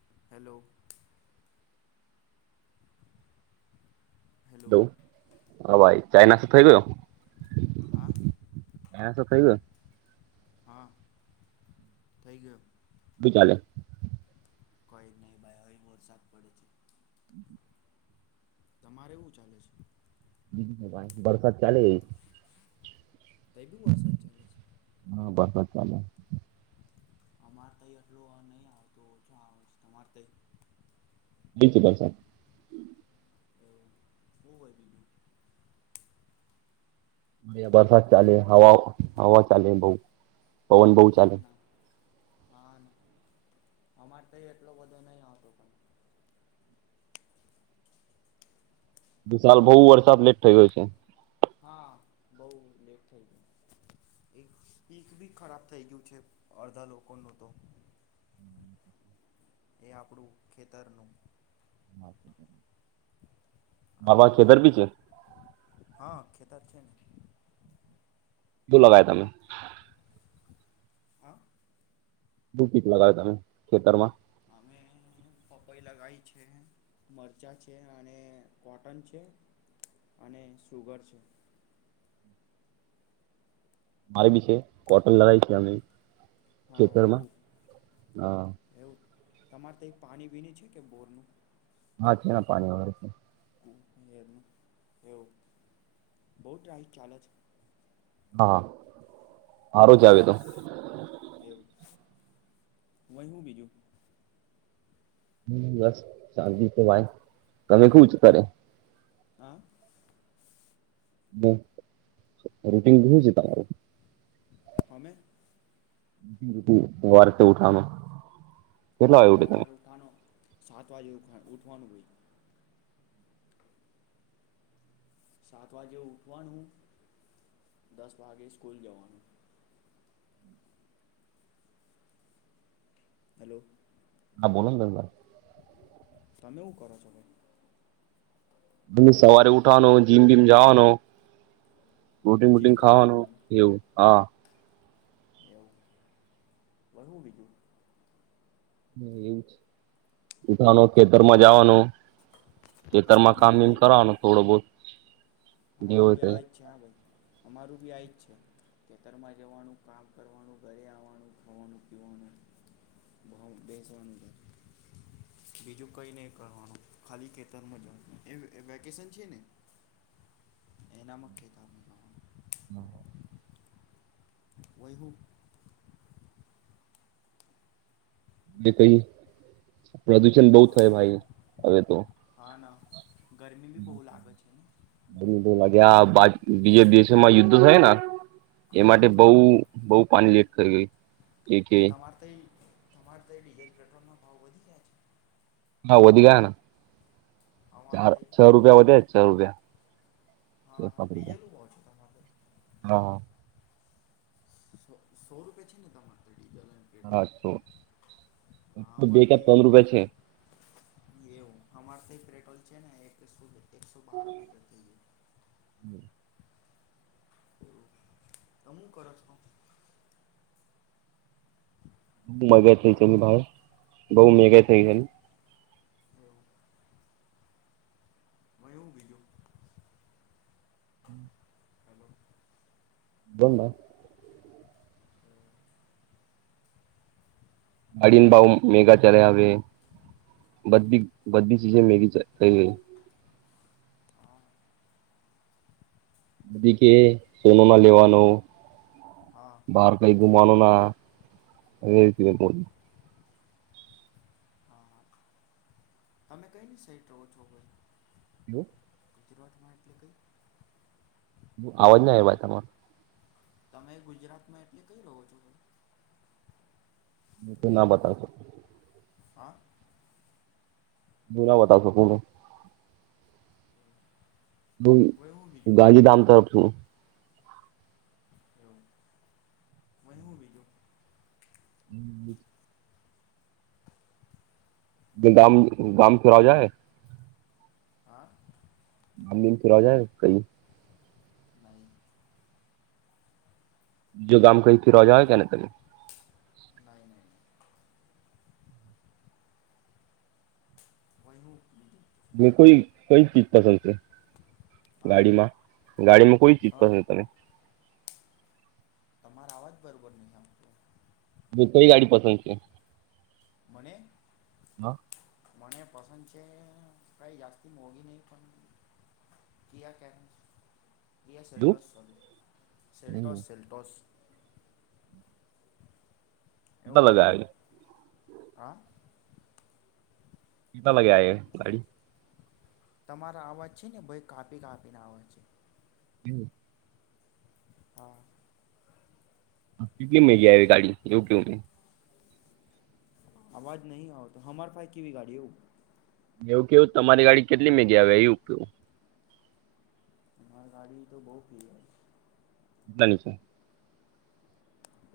[inaudible] Hello. હા ભાઈ China શ થઇ ગયો? હા. એસ ખાઈબ [unintelligible] હા થઈ ગ [unintelligible] શું ચાલે? કોઈ જ નહી ભાઈ અહી વરસાદ પડે છે [unintelligible] [inaudible] તમારે એવું ચાલે છે? [unintelligible] બીજું ભાઈ વરસાદ ચાલે. ત કય વરસાદ ચલે છે. [unintelligible] ચાલો. અમાર તય આટલું નહી આવતું ઓ તમાર ત બિકુભલ સાબ [unintelligible] એ બ વધી [unintelligible] વરસાદ ચાલે હવા હવા ચાલે બઉ. પવન બહુ હા ચાલે. ના હા અમારે તો એટલો બધો નહી આવતો પણ વિશાલ બહુ એવું વર્ષ લેટ થઈ ગયો છે. હા બહુ લેટ થઈ ગઈ એક પીક ભી ખરાબ થઈ ગયું છે અડધા લોકો નુ તો. એ આપણું ખેતરનું. હા બાબા ખેતર વયું બી હોય છે? હા ખેતર છે ને બું લગાય તમે? હા રૂ પીપ લગાવે તમે ખેતરમાં? અમે પપઈ લગાવ છે, મરચાં છે, અને કોટન છે, અને સુગર છે. મારી બી છે કોટન લડાઈ છે અમે. હા ખેતરમાં એવું હા. એવું તમારે ત એ પાણી વિન છે કે બોરનું? હા છે ના પાણી વગર થી. એવું બહુ ટ રાઇટ ચાલે છે? હા. મારો જ એવું આવે તો. એવું વહી હું બીજું? બસ શાન્તિ તો ભાઇ તમે ખુ જ કરે? હા. બ રૂટીન ઘણું છે તમારું. હમે. વાર તે ઉઠાનું. અમારો અવાજ ઉઠાનો સાત વાગે ઉઠવાનું હોય. સાત વાગે ઉઠવાનું, દસ વાગે સ્કૂલ જવાનું. હલો. હા બોલોન તમ ભાઈ. તમેવું કરો છોલે? અ સવારે ઉઠવાનો જીમ બીમ જવાનો. રોટિંગ જીમ બુટીગ કરો છો ખાવાનું તમે એવું હા. એવું બહું બીજું. એવું છે ઉઠવાનું ખેતરમાં જવાનું. ખેતર હા માં કામ અમારે એમ ત્યાં બી કરવાનું થોડો બહુ. અમારું બી આવી છે હા ભાઈ અમારું બી આ જ છે. ખેતરમાં જવાનું કામ કરવાનું ઘરે આવવાનું ખવાનું પીવાનું બેસવાનું ઘ બીજું કઈ નહી કરવાનું ખાલી ખેતરમાં જવાનું વેકેશન છે ને. એનામાં કેતા હમ. વહી હું જે કઈ પ્રદુષણ બહુ થાય ભાઈ હવે તો. તના [unintelligible] લાગ્યા બીજે દિવસ માં યુદ્ધ થાય ને. એ હા માટે હા બઉ હા બઉ પાણી લેટ કર ગઈ. એક એ કે તમારે તો એ તમારે તો એ ડીઝલ પેટ્રોલ ના ભાવ વધી ગયા છે. હા વધધ્યાના. અમારે ચાર તઈ છ બી વધી રૂપિયા ગયા વધે છ રૂપિયા. સ હા હા ડીઝલનું ભાવ છે તમારે હા. સો રૂપે છે ને તમારે ત્યાં? હાછો હા બે અમારે ક્યાં તઈ પંદ રૂપિયા છે. એવું અમાર તો પેટ્રોલ છે ને એક સુધી હમ [inaudible] [unintelligible] હ મગા ઈ હલો છેની ભાઈ. બહુ મેહંગા થઇ તમે ગયાને? એવું [inaudible] હલો [unintelligible] ગાડીને ભાવ મેહંગા ચાલ્યા આવે બધી બધી ચીજો મેહંગી ચા થઈ ગઈ. હા [unintelligible] કે સોનો ના લેવાનો હા બહાર કઈ ઘુમાનો ના એ રીતને એવું [unintelligible] હા હા તમે કઈની સાઈટ રહો છો, ભાઈ? મું? ગુજરાતમાં એટલે કઈ આવવાજ ના આવ્યા તમારો. તમે ગુજરાતમાં એટલે કઈ રહો છો? હું તો ના બતાવી શકું. હા. હું ના બતાવી શકું. દુઈ વય હું બીજું ગાંધીધામ તરફ શું. [inaudible] [inaudible] ગામ ગામ [unintelligible] જાય હા. આમદન ફર આવ જાય કઈ. નહીં જો ગામ કઈ થી રજા હોય કેને તમે. નહીં નહીં નહીં [inaudible] મ કોઈ કઈ ચીજ પસંદ છે? હા ગાડીમાં ગાડીમાં કોઈ ચીજ હા પસંદ તમે? મા આવાજ બરોબર નહી આવે. બ કઈ ગાડી પસંદ છે? મને. હા. મને પસંદ છે કઈ જાસ્તી મોગી નહીં પણ ક આ કેસ. યા તું સેલો સેલો હમ સેલટોસ. કેટલા એવું હોય હું બગા. હા. પીતા લગ્યા એ ગાડી. તમારા અવાજ છે ને ભાઈ કાપી કાપીને અવાજ છે. હમ. હા કેટલી મેગી આવી ગાડી એવું કેવું. અવાજ નહી આવતો હમાર પાાઈ કેવી ગાડી હું. એવું કેવું તમારી ગાડી કેટલી મેગી આવે એવું કેું. અરી ગાડી તો બહ ફી. બની છે.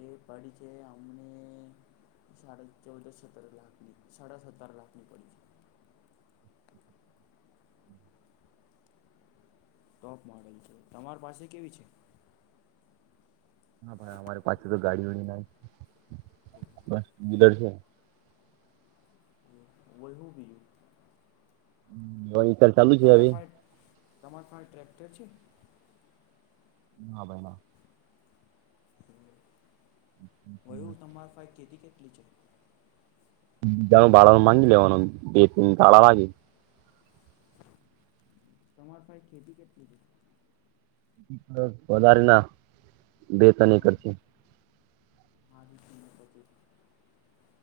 એ પડી છે અમને સાડા ચૌદ સત્તર લાખની સાડા સત્તર લાખ ની પડી છે. ટોપ મોડલ છે તમાર પાસે કેવી છે. હા ભ અમારે પાછું તો ગાડીઓડી ના. બસ. બીદળ છે. વહું બી. હ વહી. લ ચાલુ છે હવે. તમાર ખાસ ટ્રેક્ટર છે. ના ભાઈ ના. હય હ તમારે ફાઈ ખેતી કેતી. ટ છે. બીજા ભળ માંગી લેવાનું બે ત તાળા લાગી. તમારફાઈ ખેતી કેધ. વધારે ના બેતો ન કરતી. આદ પછ.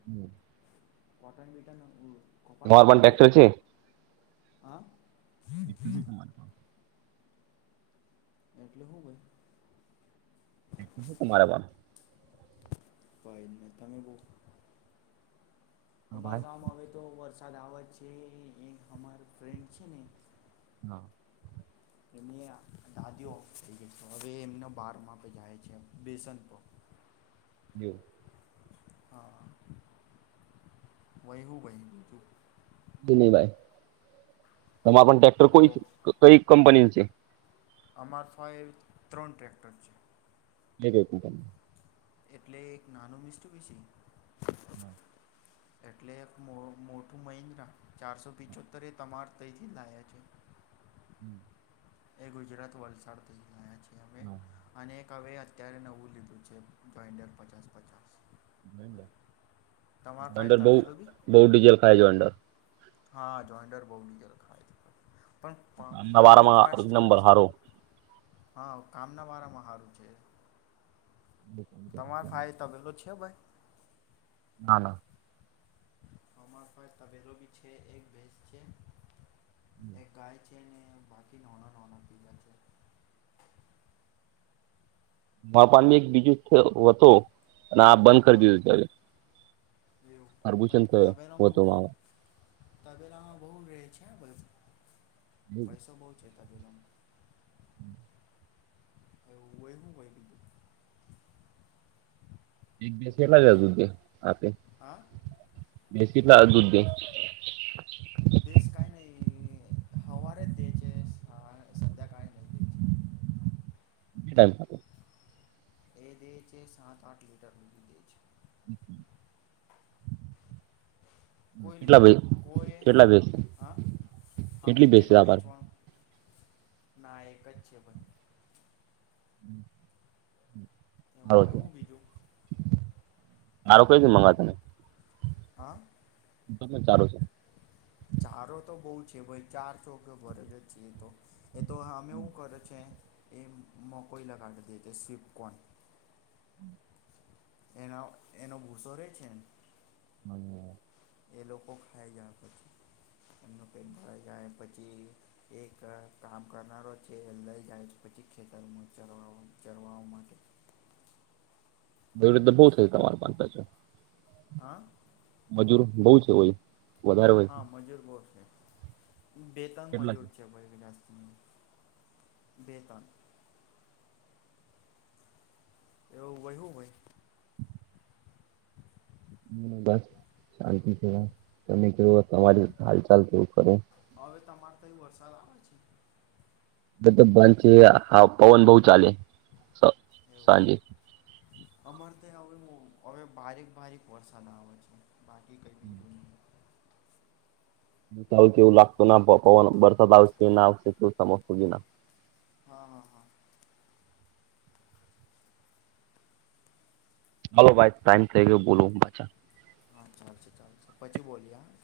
હમ. પટન બટન હ. ઘર પાણ ટ્રક્ટર છે. હા. એટ ચક મારી. એટલે શું ભાઈ. ક મારાબ. પ એને તમેમે પો. અમારા ગામમાં અવે તો વર્ષ આવાજ છે એ અમાર ફ્રેન્ડ છે ને હા. દાદીઓ થઈ ગઈ છે હવે એમના બારમાંપે જાય છે બેસન પ્રો જો હા વહી હું વહી દીધું. દિનિભાઈ. તમારા પણ ટેક્ટર કોઈ એવો કઈ કંપની નું છે? એ અમાર ફ એ ત્રણ ટ્રેક્ટર છે. [unintelligible] એટલે એક નાનું મિસ્ટઠું બી ને. હા. એટલે એક મોઠું મહિન્દ્રા ચારસો પિચોતેર એ તમારે તઈથી લય છે. હમ. એ ગુજરાત વલ સાડથી [unintelligible] હમ. હવે અત્યારે નવું લીધું છે, જોઈન્ડર પચાસ પચાસ. [unintelligible] જો તમાર પાસે અંડર બઉ તપેલું બી બઉ ડીઝલ ખાય જો અંડર હા જોઈડર બઉ ડીઝલ ખાય છે. પણ આમના કામભી વારામાં એક ફાસ્ટ કરે નંબર છે. હારો હા, કામના વારામાં હારું છેે. તમાર ફાઈ તબેલો છે. કેમ ભાઈ ના ના અમારા પાહે તબેલોભી છે એક ભેસ છે. એક ગાય [inaudible] છે ને બાકી નોના નોના [unintelligible] છે. [unintelligible] એક બીજું છ હોતો અને આ બંધ કરી હા દીધું ત્યારે એવું પણ અરભુચંત તબેલામાં [unintelligible] તબેલામાં બઉ રેહ છે બસ પૈસો બહું છે. તબેલામાં [unintelligible] બેસેલા [unintelligible] દે આપે આ? દેશ કેટલા અદભુધે. દેશ કઈ નહી હવારે જ દેય છે સંધ્યાકાળ નઈ દેઈ છે. [unintelligible] એ દે છે સાત આઠ લીટર નું દે છે. [inaudible] કોઈ કેટલા ભે લેટ કોઈ કેટલા ભેંસ હ અમે કેટલી ભેંસ છે કેલા તમારે વેચવાનું? ના એકક જ છે પણ. હમ. એ હોયવું બીજું માારો કોઈ દી મંગાતા નઈ. હા. [unintelligible] સારું છે. ચારો તો બહુ છે ભઈ ચાર ચોકે ભરજ જ છે તો એ તો હામે હું કરે છે. એમ મો કોઈ લગાડ ધતી છે સ્વિપકોન એનો એનો ભુસો રે છે ન એ લોકો ખાઈ જાય પછી એમનું પેટ ભરાય જાય પછી એક કામ કરનારો છે અંદર જાય છે પછી ખેતરમાં ચરવામા ચરવા માટે બેવ રીતે બહુ થઈ તમાર પા પાછું હા. મજૂર બહુ છે હોય. વધારે હોય છે. હા, મજૂર બહુ છે. બે તન મજુર છે [unintelligible] હમ, બે તન એવું વહ્યું હોય મને બસ શાંતિ છે, તમે કેવો તમારી હાલ ચાલ કેવું ખરું? હવે તમાર તઈ વરસાદ આવે છે. બધુ બંધ છે હાવ પવન બઉ ચાલે. સ એવું સાંજે અમારે ત્યા બઉ હવે ભારીક ભારીક વરસાદ આવે છે. બાકી કંઈ હમ. બીજું નહીં ક્યારેક કેવું લાગતું ના પ પવન વરસાદ આવશે ના આવશે કેવું સમજતો ગ ના. હા હા હા. હલો ભાઈ ટાઈમ થઈ ગયો બોલું બાચા. હા, ચાલશે ચાલશે પછી બોલીયે હ.